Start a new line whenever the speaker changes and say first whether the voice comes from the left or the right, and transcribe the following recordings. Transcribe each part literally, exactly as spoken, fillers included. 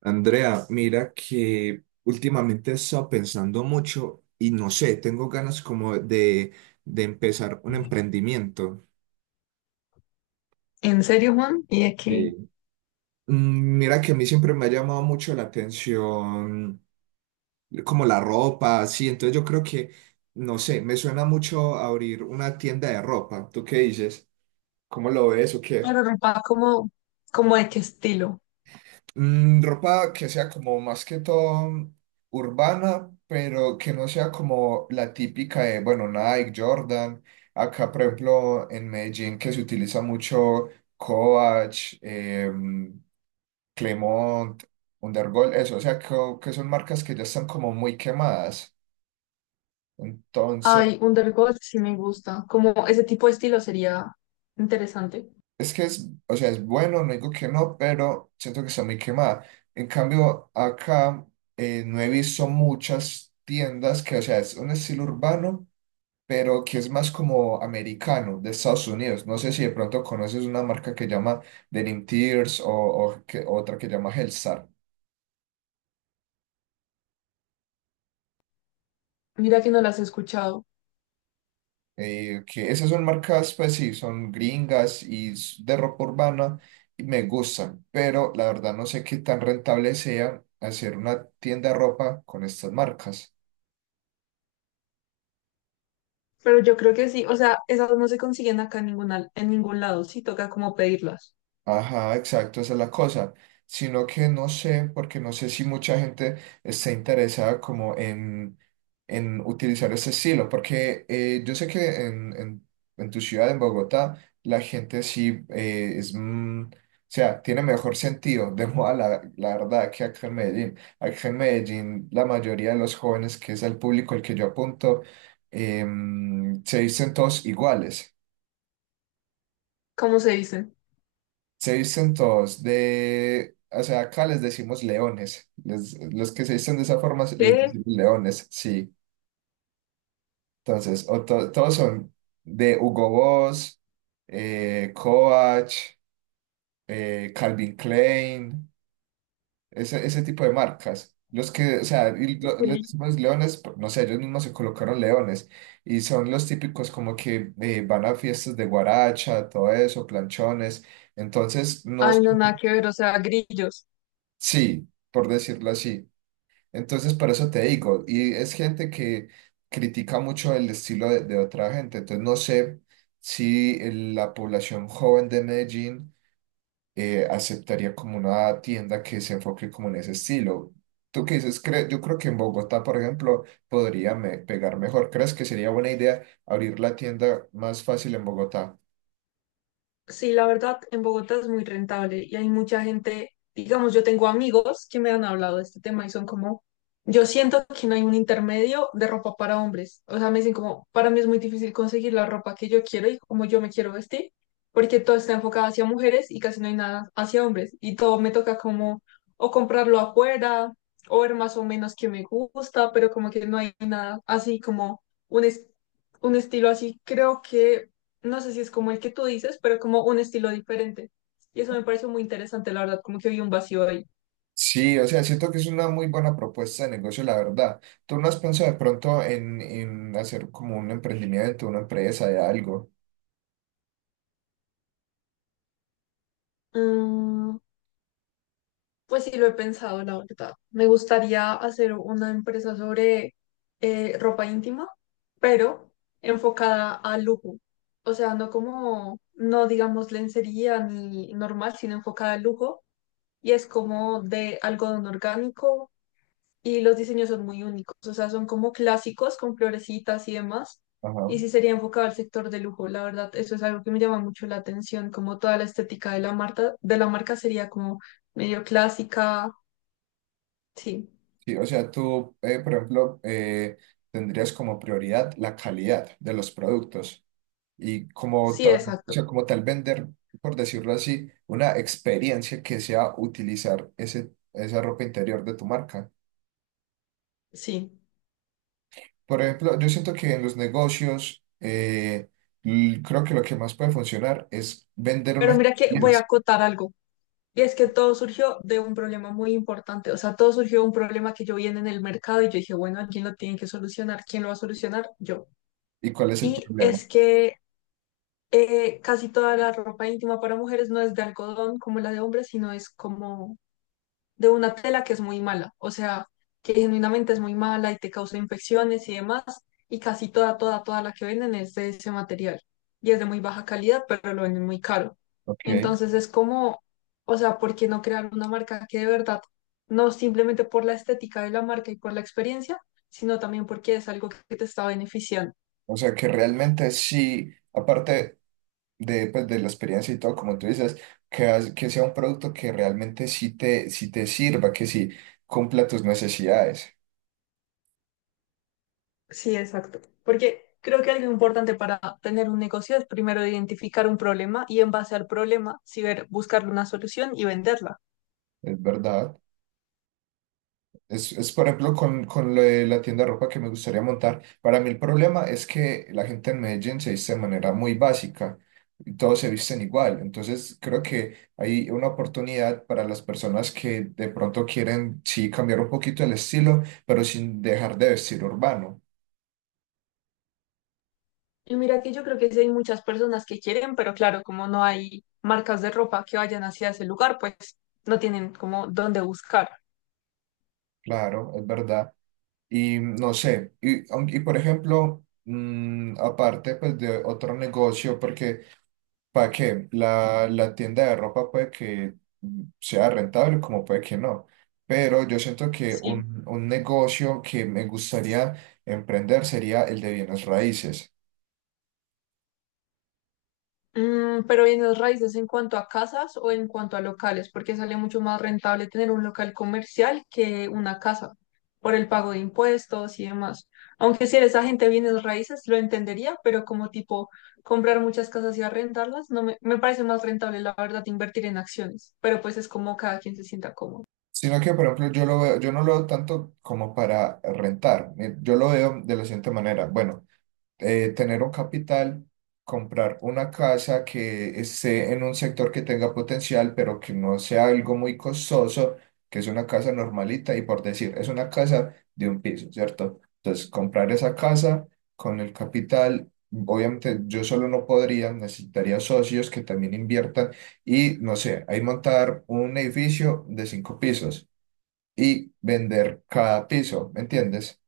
right: Andrea, mira que últimamente he estado pensando mucho y no sé, tengo ganas como de, de empezar un emprendimiento.
left: ¿En serio, Juan? ¿Y de qué?
right: Sí. Mm, Mira que a mí siempre me ha llamado mucho la atención como la ropa, así, entonces yo creo que, no sé, me suena mucho abrir una tienda de ropa. ¿Tú qué dices? ¿Cómo lo ves o qué?
left: Pero ropa como, como de qué estilo.
right: Mm, ropa que sea como más que todo urbana, pero que no sea como la típica de, bueno, Nike, Jordan. Acá, por ejemplo, en Medellín, que se utiliza mucho Coach, em, Clemont, Undergol, eso, o sea, co- que son marcas que ya están como muy quemadas, entonces.
left: Ay, Undergold sí me gusta. Como ese tipo de estilo sería interesante.
right: Es que es, o sea, es bueno, no digo que no, pero siento que está muy quemada. En cambio, acá eh, no he visto muchas tiendas que, o sea, es un estilo urbano, pero que es más como americano, de Estados Unidos. No sé si de pronto conoces una marca que llama Denim Tears o, o que- otra que llama Hellstar.
left: Mira que no las he escuchado.
right: Eh, que esas son marcas, pues sí, son gringas y s- de ropa urbana y me gustan, pero la verdad no sé qué tan rentable sea hacer una tienda de ropa con estas marcas.
left: Pero yo creo que sí. O sea, esas no se consiguen acá en ningún, en ningún lado. Sí, toca como pedirlas.
right: Ajá, exacto, esa es la cosa. Sino que no sé, porque no sé si mucha gente está interesada como en, en utilizar ese estilo, porque eh, yo sé que en, en, en tu ciudad, en Bogotá, la gente sí, eh, es, mm, o sea, tiene mejor sentido de moda, la, la verdad, que acá en Medellín. Acá en Medellín, la mayoría de los jóvenes, que es el público al que yo apunto, em, se dicen todos iguales.
left: ¿Cómo se dicen?
right: Se visten todos de, o sea, acá les decimos leones. Les- los que se visten de esa forma se- les
left: ¿Qué?
right: decimos leones, sí. Entonces, o to- todos son de Hugo Boss, eh, Coach, eh, Calvin Klein, ese, ese tipo de marcas. Los que, o sea, y lo- les decimos leones, por- no sé, ellos mismos se colocaron leones. Y son los típicos como que eh, van a fiestas de guaracha, todo eso, planchones. Entonces, no,
left: Ay, no, nada que ver. O sea, grillos.
right: sí, por decirlo así. Entonces, por eso te digo, y es gente que critica mucho el estilo de, de otra gente, entonces no sé si el- la población joven de Medellín eh, aceptaría como una tienda que se enfoque como en ese estilo. ¿Tú qué dices? Cre- Yo creo que en Bogotá, por ejemplo, podría me- pegar mejor. ¿Crees que sería buena idea abrir la tienda más fácil en Bogotá?
left: Sí, la verdad, en Bogotá es muy rentable y hay mucha gente, digamos, yo tengo amigos que me han hablado de este tema y son como, yo siento que no hay un intermedio de ropa para hombres. O sea, me dicen como, para mí es muy difícil conseguir la ropa que yo quiero y como yo me quiero vestir, porque todo está enfocado hacia mujeres y casi no hay nada hacia hombres. Y todo me toca como o comprarlo afuera o ver más o menos que me gusta, pero como que no hay nada así como un, es- un estilo así. Creo que no sé si es como el que tú dices, pero como un estilo diferente. Y eso me pareció muy interesante, la verdad, como que vi un vacío ahí.
right: Sí, o sea, siento que es una muy buena propuesta de negocio, la verdad. ¿Tú no has pensado de pronto en, en hacer como un emprendimiento, una empresa de algo?
left: Mm, pues sí, lo he pensado, la verdad. Me gustaría hacer una empresa sobre eh, ropa íntima, pero enfocada al lujo. O sea, no como, no digamos lencería ni normal, sino enfocada al lujo. Y es como de algodón orgánico, y los diseños son muy únicos, o sea, son como clásicos con florecitas y demás.
right: Ajá.
left: Y sí sería enfocado al sector de lujo, la verdad, eso es algo que me llama mucho la atención, como toda la estética de la marca, de la marca sería como medio clásica, sí,
right: Sí, o sea, tú, eh, por ejemplo, eh, tendrías como prioridad la calidad de los productos y como
left: sí,
right: tal, o
left: exacto,
right: sea, como tal vender, por decirlo así, una experiencia que sea utilizar ese, esa ropa interior de tu marca.
left: sí.
right: Por ejemplo, yo siento que en los negocios, eh, l- creo que lo que más puede funcionar es vender una
left: Pero mira que voy a
right: experiencia.
left: acotar algo, y es que todo surgió de un problema muy importante, o sea, todo surgió de un problema que yo vi en el mercado y yo dije, bueno, alguien lo tiene que solucionar, ¿quién lo va a solucionar? Yo.
right: ¿Y cuál es el
left: Y
right: problema?
left: es que Eh, casi toda la ropa íntima para mujeres no es de algodón como la de hombres, sino es como de una tela que es muy mala, o sea, que genuinamente es muy mala y te causa infecciones y demás, y casi toda, toda, toda la que venden es de ese material. Y es de muy baja calidad, pero lo venden muy caro.
right: Ok.
left: Entonces es como, o sea, ¿por qué no crear una marca que de verdad, no simplemente por la estética de la marca y por la experiencia, sino también porque es algo que te está beneficiando?
right: O sea, que realmente sí, aparte de, pues, de la experiencia y todo, como tú dices, que, has- que sea un producto que realmente sí te, sí te sirva, que sí cumpla tus necesidades.
left: Sí, exacto. Porque creo que algo importante para tener un negocio es primero identificar un problema y en base al problema, sí ver, buscarle una solución y venderla.
right: Es verdad. Es, es, por ejemplo, con, con lo de la tienda de ropa que me gustaría montar. Para mí el problema es que la gente en Medellín se viste de manera muy básica y todos se visten igual. Entonces, creo que hay una oportunidad para las personas que de pronto quieren, sí, cambiar un poquito el estilo, pero sin dejar de vestir urbano.
left: Y mira que yo creo que sí hay muchas personas que quieren, pero claro, como no hay marcas de ropa que vayan hacia ese lugar, pues no tienen como dónde buscar.
right: Claro, es verdad. Y no sé, y, aun- y por ejemplo, mm, aparte pues de otro negocio, porque. ¿Para qué? La, la tienda de ropa puede que mm, sea rentable, como puede que no. Pero yo siento que
left: Sí.
right: un, un negocio que me gustaría emprender sería el de bienes raíces.
left: Mm, pero bienes raíces en cuanto a casas o en cuanto a locales, porque sale mucho más rentable tener un local comercial que una casa, por el pago de impuestos y demás. Aunque si eres agente de bienes raíces, lo entendería, pero como tipo comprar muchas casas y arrendarlas, no me, me parece más rentable, la verdad, invertir en acciones. Pero pues es como cada quien se sienta cómodo.
right: Sino que, por ejemplo, yo lo veo- yo no lo veo tanto como para rentar. Eh, Yo lo veo de la siguiente manera. Bueno, eh, tener un capital, comprar una casa que esté en un sector que tenga potencial, pero que no sea algo muy costoso, que es una casa normalita y por decir, es una casa de un piso, ¿cierto? Entonces, comprar esa casa con el capital. Obviamente yo solo no podría, necesitaría socios que también inviertan y no sé, ahí montar un edificio de cinco pisos y vender cada piso, ¿me entiendes?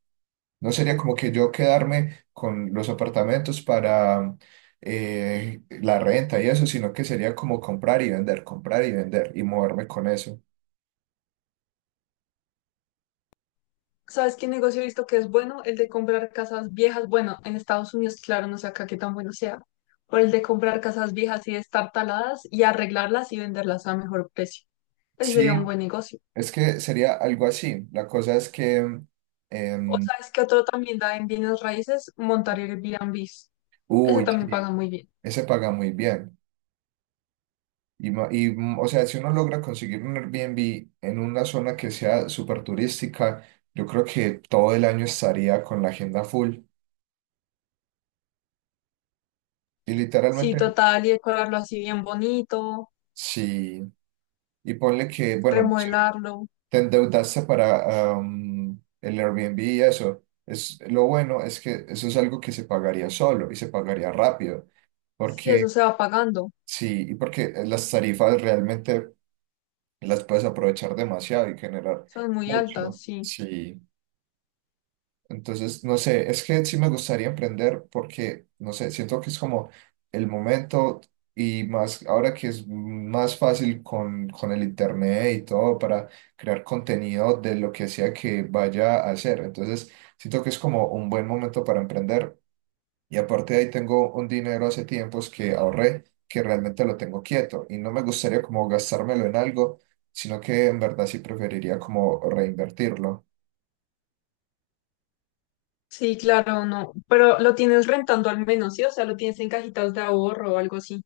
right: No sería como que yo quedarme con los apartamentos para eh, la renta y eso, sino que sería como comprar y vender, comprar y vender y moverme con eso.
left: ¿Sabes qué negocio he visto que es bueno? El de comprar casas viejas. Bueno, en Estados Unidos, claro, no sé acá qué tan bueno sea. Pero el de comprar casas viejas y de estar taladas y arreglarlas y venderlas a mejor precio. Ese
right: Sí,
left: sería un buen negocio.
right: es que sería algo así. La cosa es que,
left: O
right: em,
left: sabes que otro también da en bienes raíces, montar Airbnbs. Ese
right: uy,
left: también
right: sí,
left: paga muy bien.
right: ese paga muy bien. Y, ma- y, mm, o sea, si uno logra conseguir un Airbnb en una zona que sea súper turística, yo creo que todo el año estaría con la agenda full. Y
left: Sí,
right: literalmente,
left: total, y decorarlo así bien bonito,
right: sí. Y ponle que, bueno,
left: remodelarlo.
right: te endeudaste para am, el Airbnb y eso. Es, lo bueno es que eso es algo que se pagaría solo y se pagaría rápido,
left: Sí, eso
right: porque
left: se va pagando.
right: sí, y porque las tarifas realmente las puedes aprovechar demasiado y generar
left: Son muy altas,
right: mucho.
left: sí.
right: Sí. Entonces, no sé, es que sí me gustaría emprender porque, no sé, siento que es como el momento y más ahora que es más fácil con, con el internet y todo para crear contenido de lo que sea que vaya a hacer. Entonces, siento que es como un buen momento para emprender. Y aparte de ahí tengo un dinero hace tiempos que ahorré, que realmente lo tengo quieto y no me gustaría como gastármelo en algo, sino que en verdad sí preferiría como reinvertirlo.
left: Sí, claro, no. Pero lo tienes rentando al menos, ¿sí? O sea, lo tienes en cajitas de ahorro o algo así.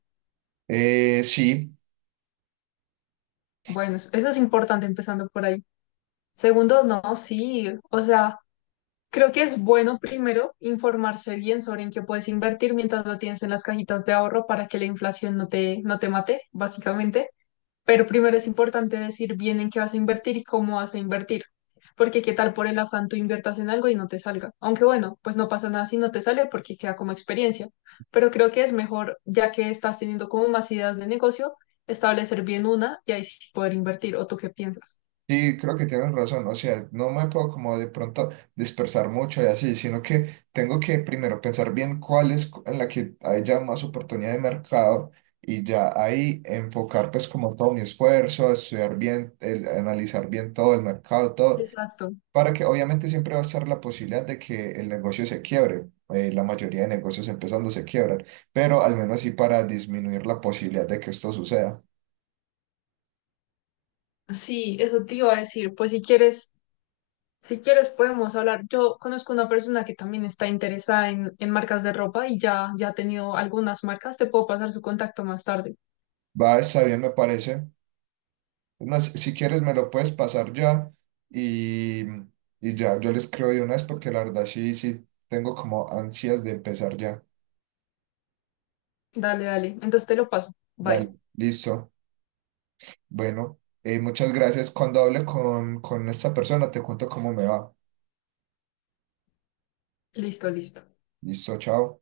right: Eh, sí.
left: Bueno, eso es importante empezando por ahí. Segundo, no, sí, o sea, creo que es bueno primero informarse bien sobre en qué puedes invertir mientras lo tienes en las cajitas de ahorro para que la inflación no te, no te mate, básicamente. Pero primero es importante decir bien en qué vas a invertir y cómo vas a invertir. Porque qué tal por el afán tú inviertas en algo y no te salga. Aunque bueno, pues no pasa nada si no te sale porque queda como experiencia. Pero creo que es mejor, ya que estás teniendo como más ideas de negocio, establecer bien una y ahí sí poder invertir. ¿O tú qué piensas?
right: Sí, creo que tienes razón, o sea, no me puedo como de pronto dispersar mucho y así, sino que tengo que primero pensar bien cuál es cu- en la que hay ya más oportunidad de mercado y ya ahí enfocar pues como todo mi esfuerzo, estudiar bien, el- analizar bien todo el mercado, todo,
left: Exacto.
right: para que obviamente siempre va a estar la posibilidad de que el negocio se quiebre, eh, la mayoría de negocios empezando se quiebran, pero al menos sí para disminuir la posibilidad de que esto suceda.
left: Sí, eso te iba a decir. Pues si quieres, si quieres podemos hablar. Yo conozco una persona que también está interesada en, en marcas de ropa y ya, ya ha tenido algunas marcas. Te puedo pasar su contacto más tarde.
right: Va, está bien, me parece. Es más, si quieres me lo puedes pasar ya y, y ya, yo les creo de una vez porque la verdad sí, sí, tengo como ansias de empezar ya.
left: Dale, dale. Entonces te lo paso. Bye.
right: Dale, listo. Bueno, eh, muchas gracias. Cuando hable con, con esta persona te cuento cómo me va.
left: Listo, listo.
right: Listo, chao.